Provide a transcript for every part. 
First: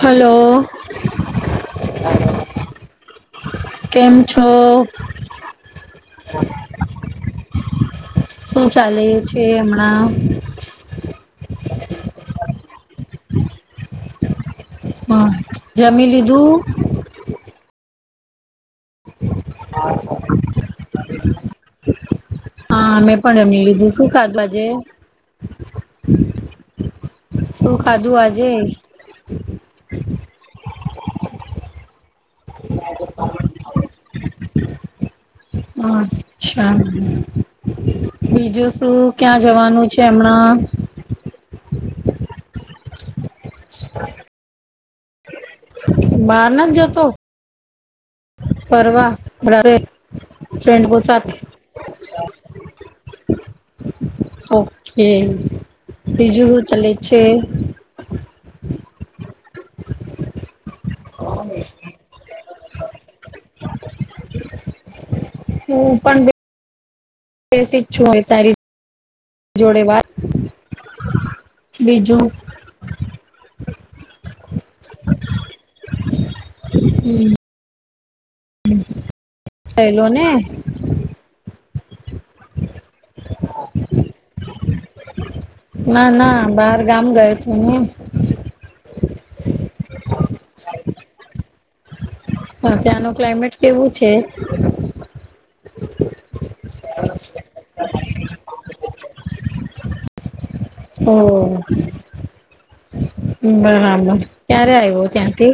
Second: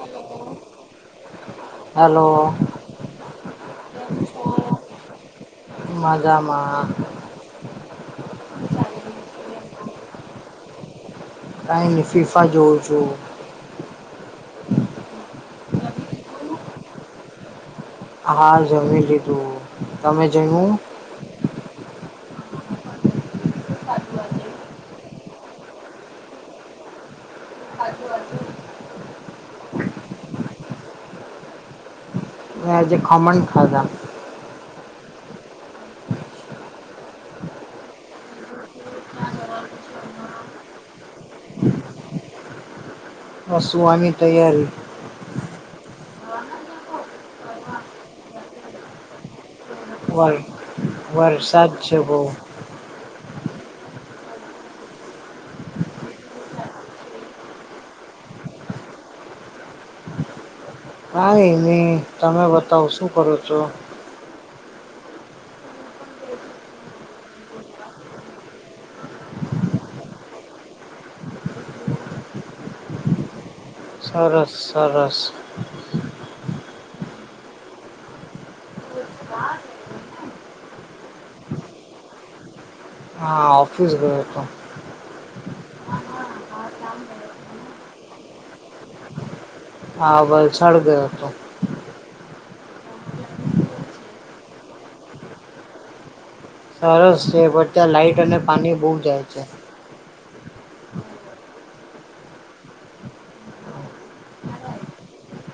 Hello hello કેમ છો મજામાં શું ચાલે છે હમણાં કઈ ની ફીફા જોઉં છું હા જમી લીધું હા જમી લીધું તમે જમીલીધું હા મેં પણ જમી લીધું શું કાધુ આજે શું ખાધું આજે એ જે ખમણ ખાધા અચ્છા બીજું શું ક્યાં જવાનું છે હમણાં સુ વાની તૈયારી બાર નથ જતો ફરવા બારે વર ફ્રેન્ડો સાથે વરસાદ છે બહુ ઓકે બીજું સુ ચાલે છે હા એ નહી તમે બતાવ શું કરો છો હુ પણ બ બેસી છુ હવે ચાલી જોડે વાત બીજું સરસ સરસ હમ સહેલો ને હા ઓફીસ ગયોતો ના ના બાર ગામ ગયો છું હું. હા વલસાડ ગયો હતો. પણ ત્યાંનું ક્લાઇમેટ કેવું છે. સરસ છે પણ ત્યાં લાઈટ અને પાણી બહુ જાય છે. હો. બરાબર ક્યારે આવ્યો ત્યાંથી.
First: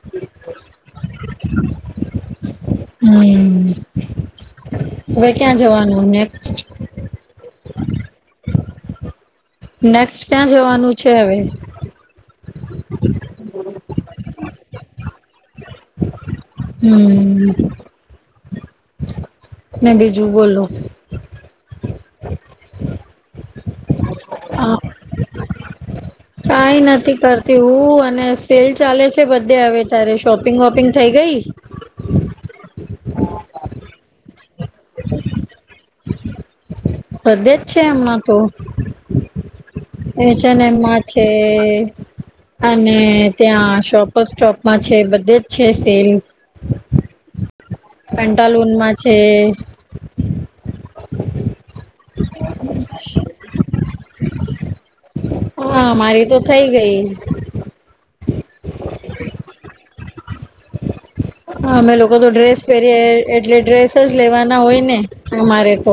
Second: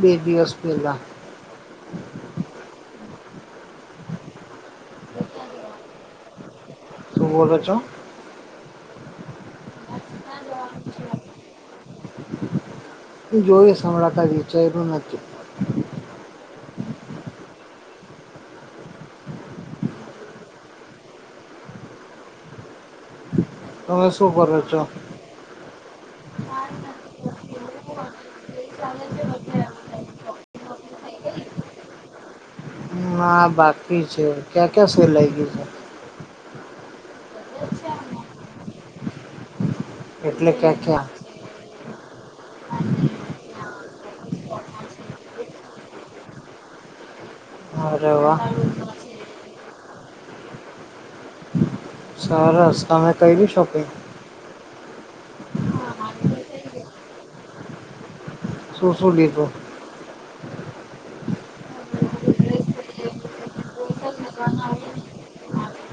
બે દિવસ પેલા. હમ. હવે ક્યાં જવાનું ને. શું બોલ છો. નેક્સ્ટ ક્યાં જવાનું છે હવે. એ જોઈશ હમણાં કાય વિચારું નથી. હમ. ને બીજું બોલો. તમે શું બોલો છો. કઈ નથી કરતી હું અને સેલ ચાલે છે બધા. તે હવે ત્યારે શોપિંગ વોપિંગ થઈ ગઈ. ના બાકી છે ક્યા ક્યાં શું લઈ લિઘુ. બધે છે એમના તો. એ છે એટલે ને ક્યાં એમાં ક્યાં છે. અને ત્યાં શોપ સોપમાં છે બધે જ છે સેલ. અરે [inaudible] વાહ પેન્ટાલુનમાં છે. [inaudible] સરસ તમે શોપિંગ. હા મારી તો થઇ ગઈ. શું શું લીધુ. [inaudible] અમે લોકો તો ડ્રેસ પહેરીએ એટલે ડ્રેસ જ લેવાના હોય ને અમારે તો.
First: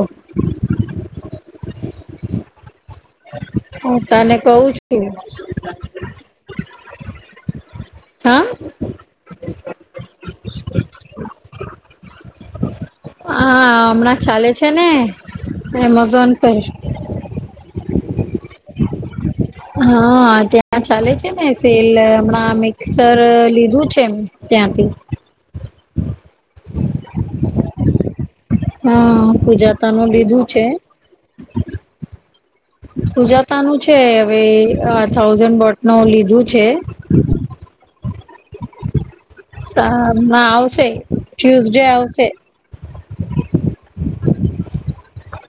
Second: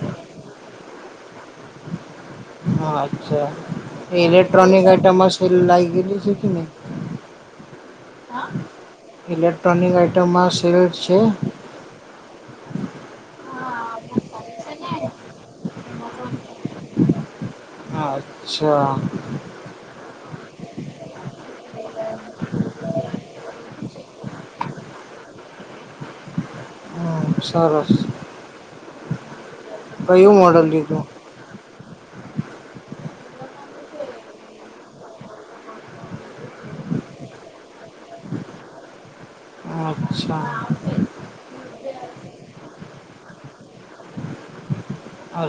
હા અચ્છા હું તને કહું ઇલેક્ટ્રોનિક છું આઈટમ મા સેલ લાગે લી છે કે નહી. હા. ઇલેક્ટ્રોનિક આઇટમમાં સેલ છે. હા હમણાં ચાલે છે ને એમેઝોન પર. હા. હ [inaudible] હા ત્યાં ચાલે છે ને સેલ હમણાં મિક્સર લીધું છે એમ. ત્યાંથી. હમ સરસ. હા પૂજા તનું કયું લીધું છે. મોડલ લીધું સુજાતા નું છે હવે આ અ થાઉઝન્ડ બોટ ન લીધું છે. સા અચ્છા ના આવશે ટ્યુઝડે આવશે.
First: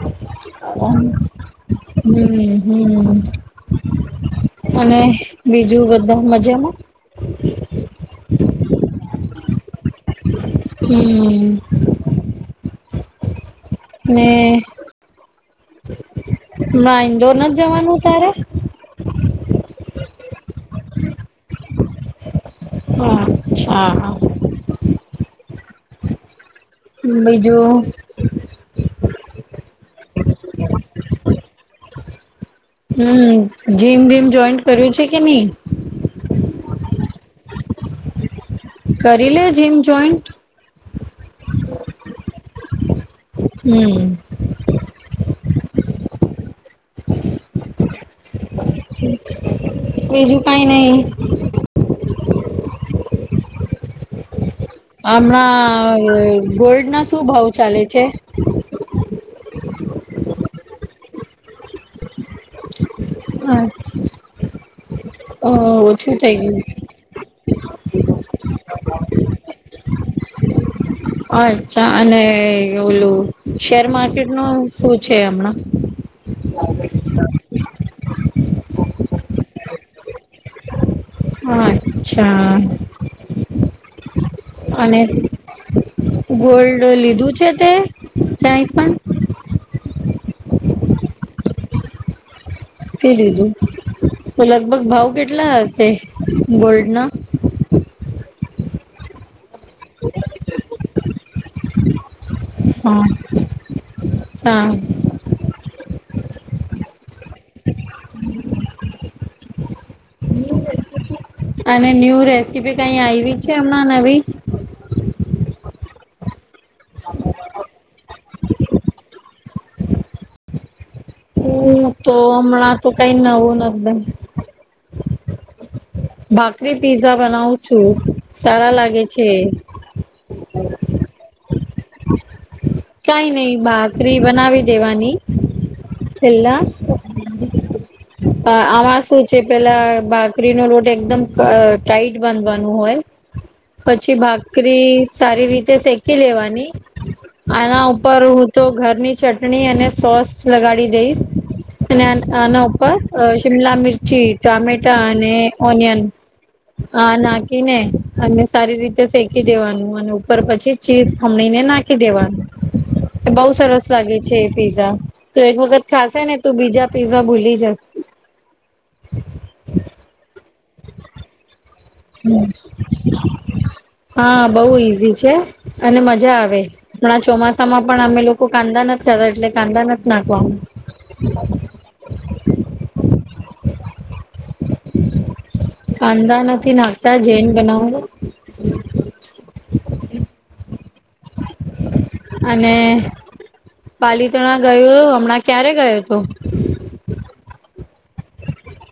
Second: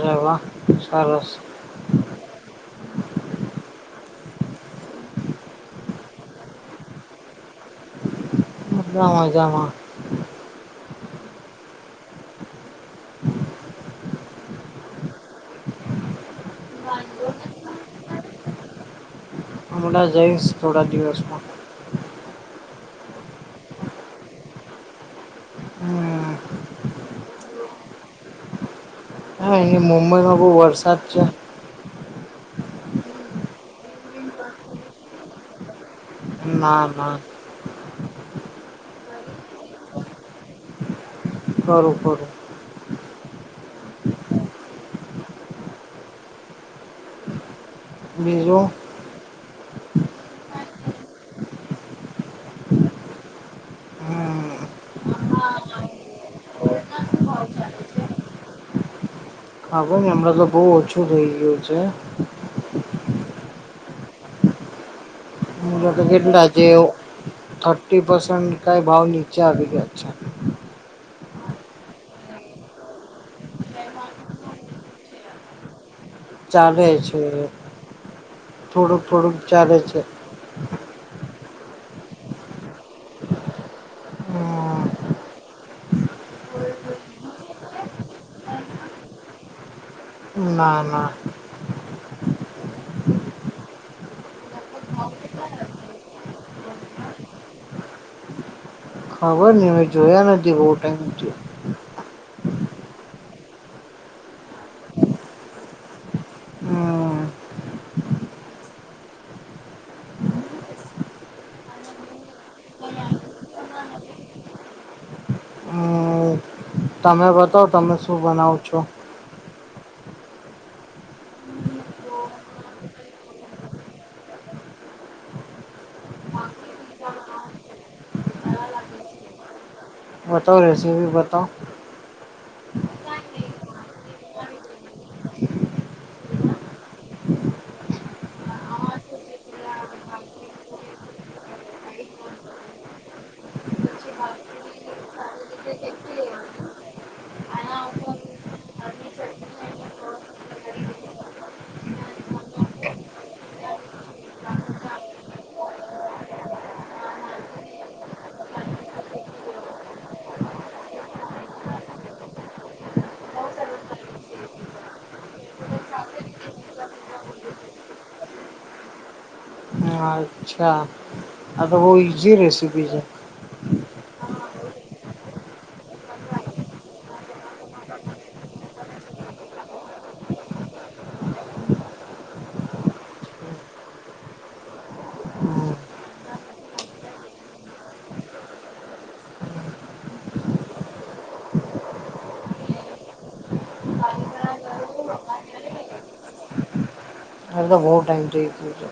હવા. હમ હમ. અને બીજું બધુ મજામાં. બઘા મજામાં. હમ. ને ના ઇન્દોર ના જવાનું તારે. હમણાં જઈશ થોડા દિવસમાં હમ અચ્છા હા. હમ. બીજું હા એ મુંબઈમાં બહુ વરસાદ છે. હમ્મ જીમ વિમ જોઈન્ટ કર્યું છે કે નહી. ના ના. કરી લે જીમ જોઈન્ટ. કરું કરું. હમ્મ. બીજું. બજું કઈ નહી. હમ હમણાં ગોલ્ડ ના શું ભાવ ચાલે છે. સાંભળની હમણાં તો બહુ ઓછું થઇ ગયું છે. હા. કેટલા જેવો થર્ટી પસેન્ટ કઈ ભાવ નીચે આવી ગયા છે. અચ્છા અને ઓલું શેર માર્કેટ નું શું છે હમણાં. ચાલે છે થોડુંક થોડુંક ચાલે છે. અચ્છા હમ અને ગોલ્ડ લીધું છે તે ત્યાંય પણ. ના ના. પી લીધું તો લગભગ ભાવ કેટલા હશે ગોલ્ડના. ખબર નઈ મે જોયા નથી બહુ ટાઈમ હા સા હમ ન્યુ રેસીપી અને ન્યૂ રેસીપી કઈ આવી છે હમણા નવી. હા. તમે બતાવ તમે શું બનાવો છો. હું તો હમણાં તો કઈ નવું નથી બનાવ્યું. ભાખરી પીઝા બનાવું છું સારા લાગે છે. બતાઓ રેસીપી બતાઓ. [inaudible] કઈ નહીં ભાખરી બનાવી દેવાની. પેલા આમાં શું છે પેલા ભાખરીનો લોટ એકદમ ટાઈટ બાંધવાનું હોય. પછી ભાકરી સારી રીતે શેકી લેવાની. આના ઉપર હું તો ઘરની ચટણી અને સોસ લગાડી દઈશ અને આના ઉપર શિમલા મિરચી ટામેટા અને ઓનિયન આ નાખી ને અને સારી રીતે શેકી દેવાનું અને ઉપર પછી ચીઝ ખમણીને નાખી દેવાનું. બહુ સરસ લાગે છે એ પીઝા તો એક વખત ખાશે ને તો બીજા પીઝા ભૂલી જઈશ હા અચ્છા આ તો બહુ ઈ હમ્મ હા બહુ ઈઝી છે અને મજા આવે. પણ આ ચોમાસા માં પણ અમે લોકો કાંદા નથી ખાતા એટલે કાંદા નથી નાખવાનું. હમ. કાંદા નથી નાખતા જેૈન બનાવું. [inaudible] અને પાલિતણા ગયું હમણાં ક્યારે ગયો હતો. હવે તો બહુ ટાઈમ થઇ ગયું તો.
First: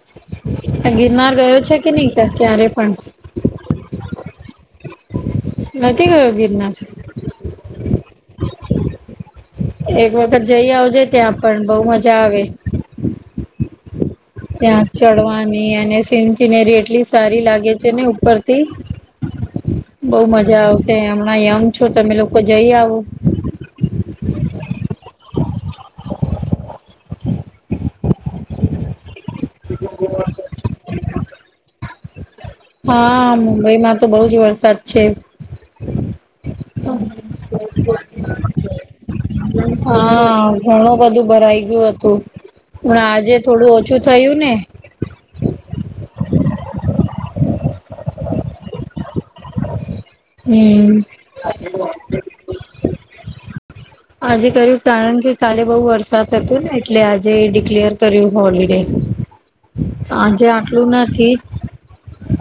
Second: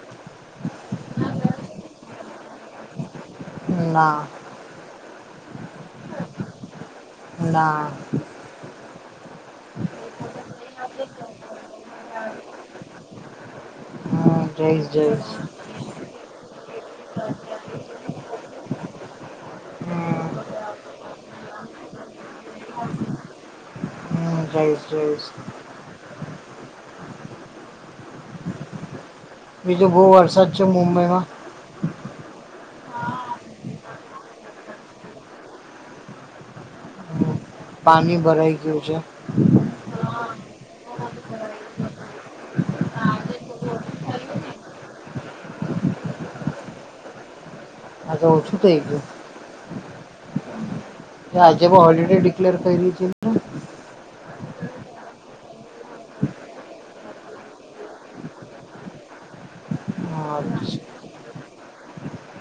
[inaudible] આ ગિરનાર ગયો છે કે નહી ક્યારે પણ. છે ના નથી ગયો ગિરનાર. ના. એક વખત જઈ આવજે ત્યાં પણ બહુ મજા આવે. હમ, જઈશ ત્યાં જઈશ ચડવાની અને સીન સિનેરી એટલી હમ. સારી લાગે છે ને ઉપરથી બહુ મજા આવશે, હમણાં યંગ છો તમે લોકો જઈ આવો [unintelligible] બીજો બહુ વરસાદ છે, મુંબઈમાં હા, મુંબઈમાં તો બહુ જ વરસાદ છે. હમ. પાણી ભરાઈ ગયું છે. હા, ઘણું બધું ભરાઈ ગયું હતું. હા આજે થોડું ઓછું થયું ને આજે ઓછું થઇ ગયું. હમ્મ આજે પણ હોલિડે ડિક્લેર કર્યું છે કે શું? [inaudible] આજે કર્યું કારણ કે કાલે બહુ વરસાદ હતો ને એટલે આજે ડિક્લેર કર્યું હોલિડે ને આજે આટલું અચ્છા નથી.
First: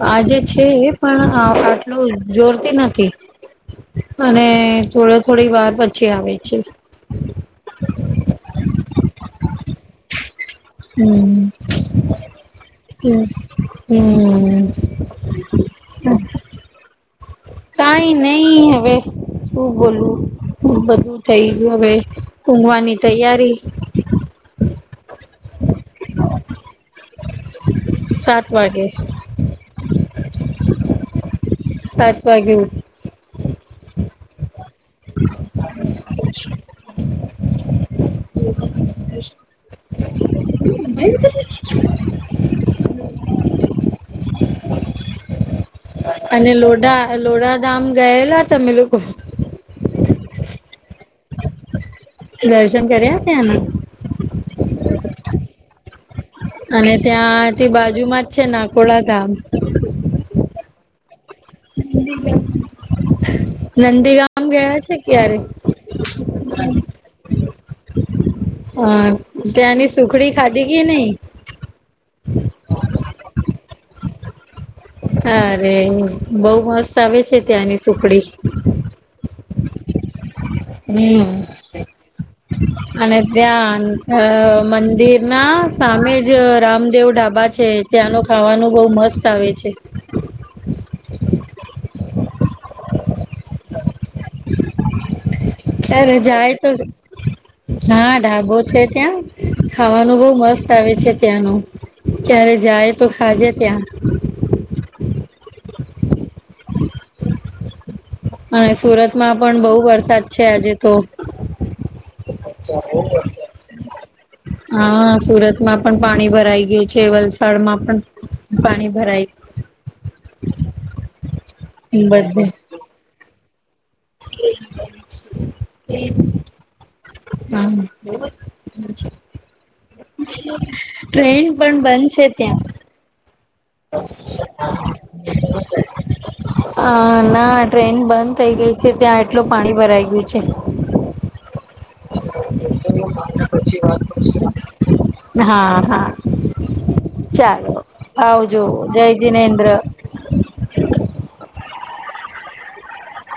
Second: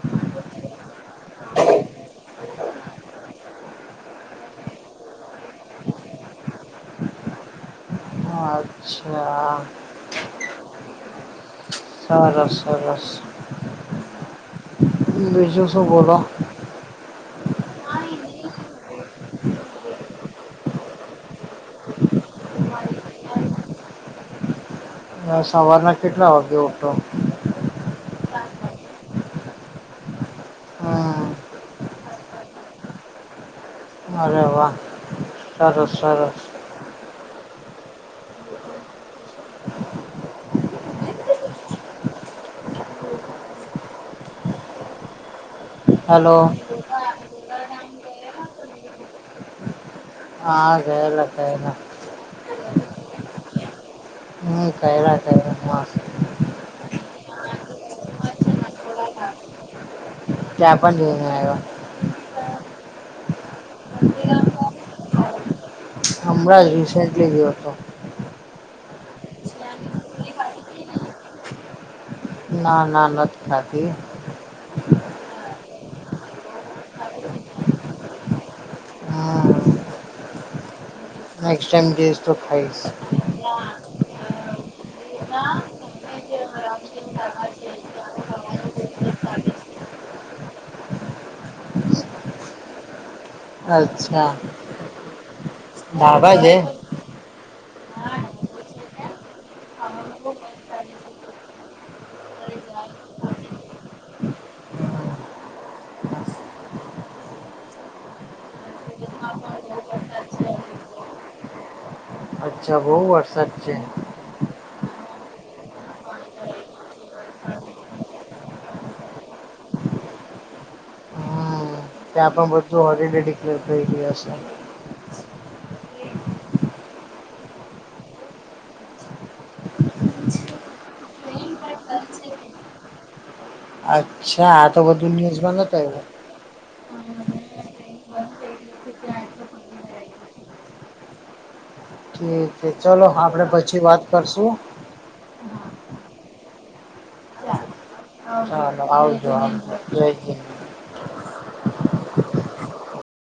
આજે છે, એ પણ આટલું જોર થી નથી અને થોડી થોડી વાર પછી આવે છે. અચ્છા હમ્મ સરસ સરસ હમ્મ બીજું શું બોલો કાઈ નહી હવે શું બોલું, બધું થઈ ગયું હવે ઊઘવાની તૈયારી [inaudible] સવારના કેટલા વાગે ઉઠો સાત વાગે હમ સાત વાગે ઉઠ અરે વાહ, સરસ સરસ [unintelligible] [unintelligible] [inaudible] અને હલો લોઢા લોડાધામ ગયેલા તમે લોકો હા જયલા જઈલા દર્શન કર્યા ત્યાના ચાયલા કરે [unintelligible] અને ત્યાં તે બાજુમાં જ છે, નાકોડા ગામ જાપાન જયેલા નંદીગામ ગયા છે, ક્યારે [inaudible] હમણાં જ રિસેન્ટલી ગયો હતો હા ત્યાંની સુખડી ખાધી કે નઈ ના ના નથી ખાઘી અરે બઉ મસ્ત આવે છે, ત્યાંની સુખડી હા હમ્મ જઈશ તો ખાઈશ અને ત્યાં મંદિર ના સામે જ રામદેવ ઢાબા છે, ત્યાંનો ખાવાનું બઉ મસ્ત આવે છે. અચ્છા અરે ધાબા છે જાયતો હા ઢાબો છે, ત્યાં ખાવાનું બવ મસ્ત આવે છે, ત્યાંનું ક્યારે જાય તો ખાજે ત્યાં [inaudible] અને સુરતમાં પણ બહુ વરસાદ છે, આજે તો અચ્છા બહુ ફોન કરશે વરસાદ છે હા સુરતમાં પણ પાણી ભરાઈ ગયું છે વલસાડમાં પણ પાણી ભરાય હમ [inaudible] ત્યાં પણ બધું હોલિડે ડિક્લેર થઈ ગ્યું હે [inaudible] [unintelligible] લેવો છે ના છે. ટ્રેન પણ બંધ છે ત્યાં અચ્છા આ તો બધું ન્યુઝમાં નથ આયવુ અ ના ટ્રેન બંધ થઇ ગઈ છે ત્યાં એટલું પાણી ભરાઈ ગ્યું છે ઠીક છે ચલો આપડે પછી વાત કરશું. હા હા ચાલો. આવજો જય જેનેન્દ્ર હે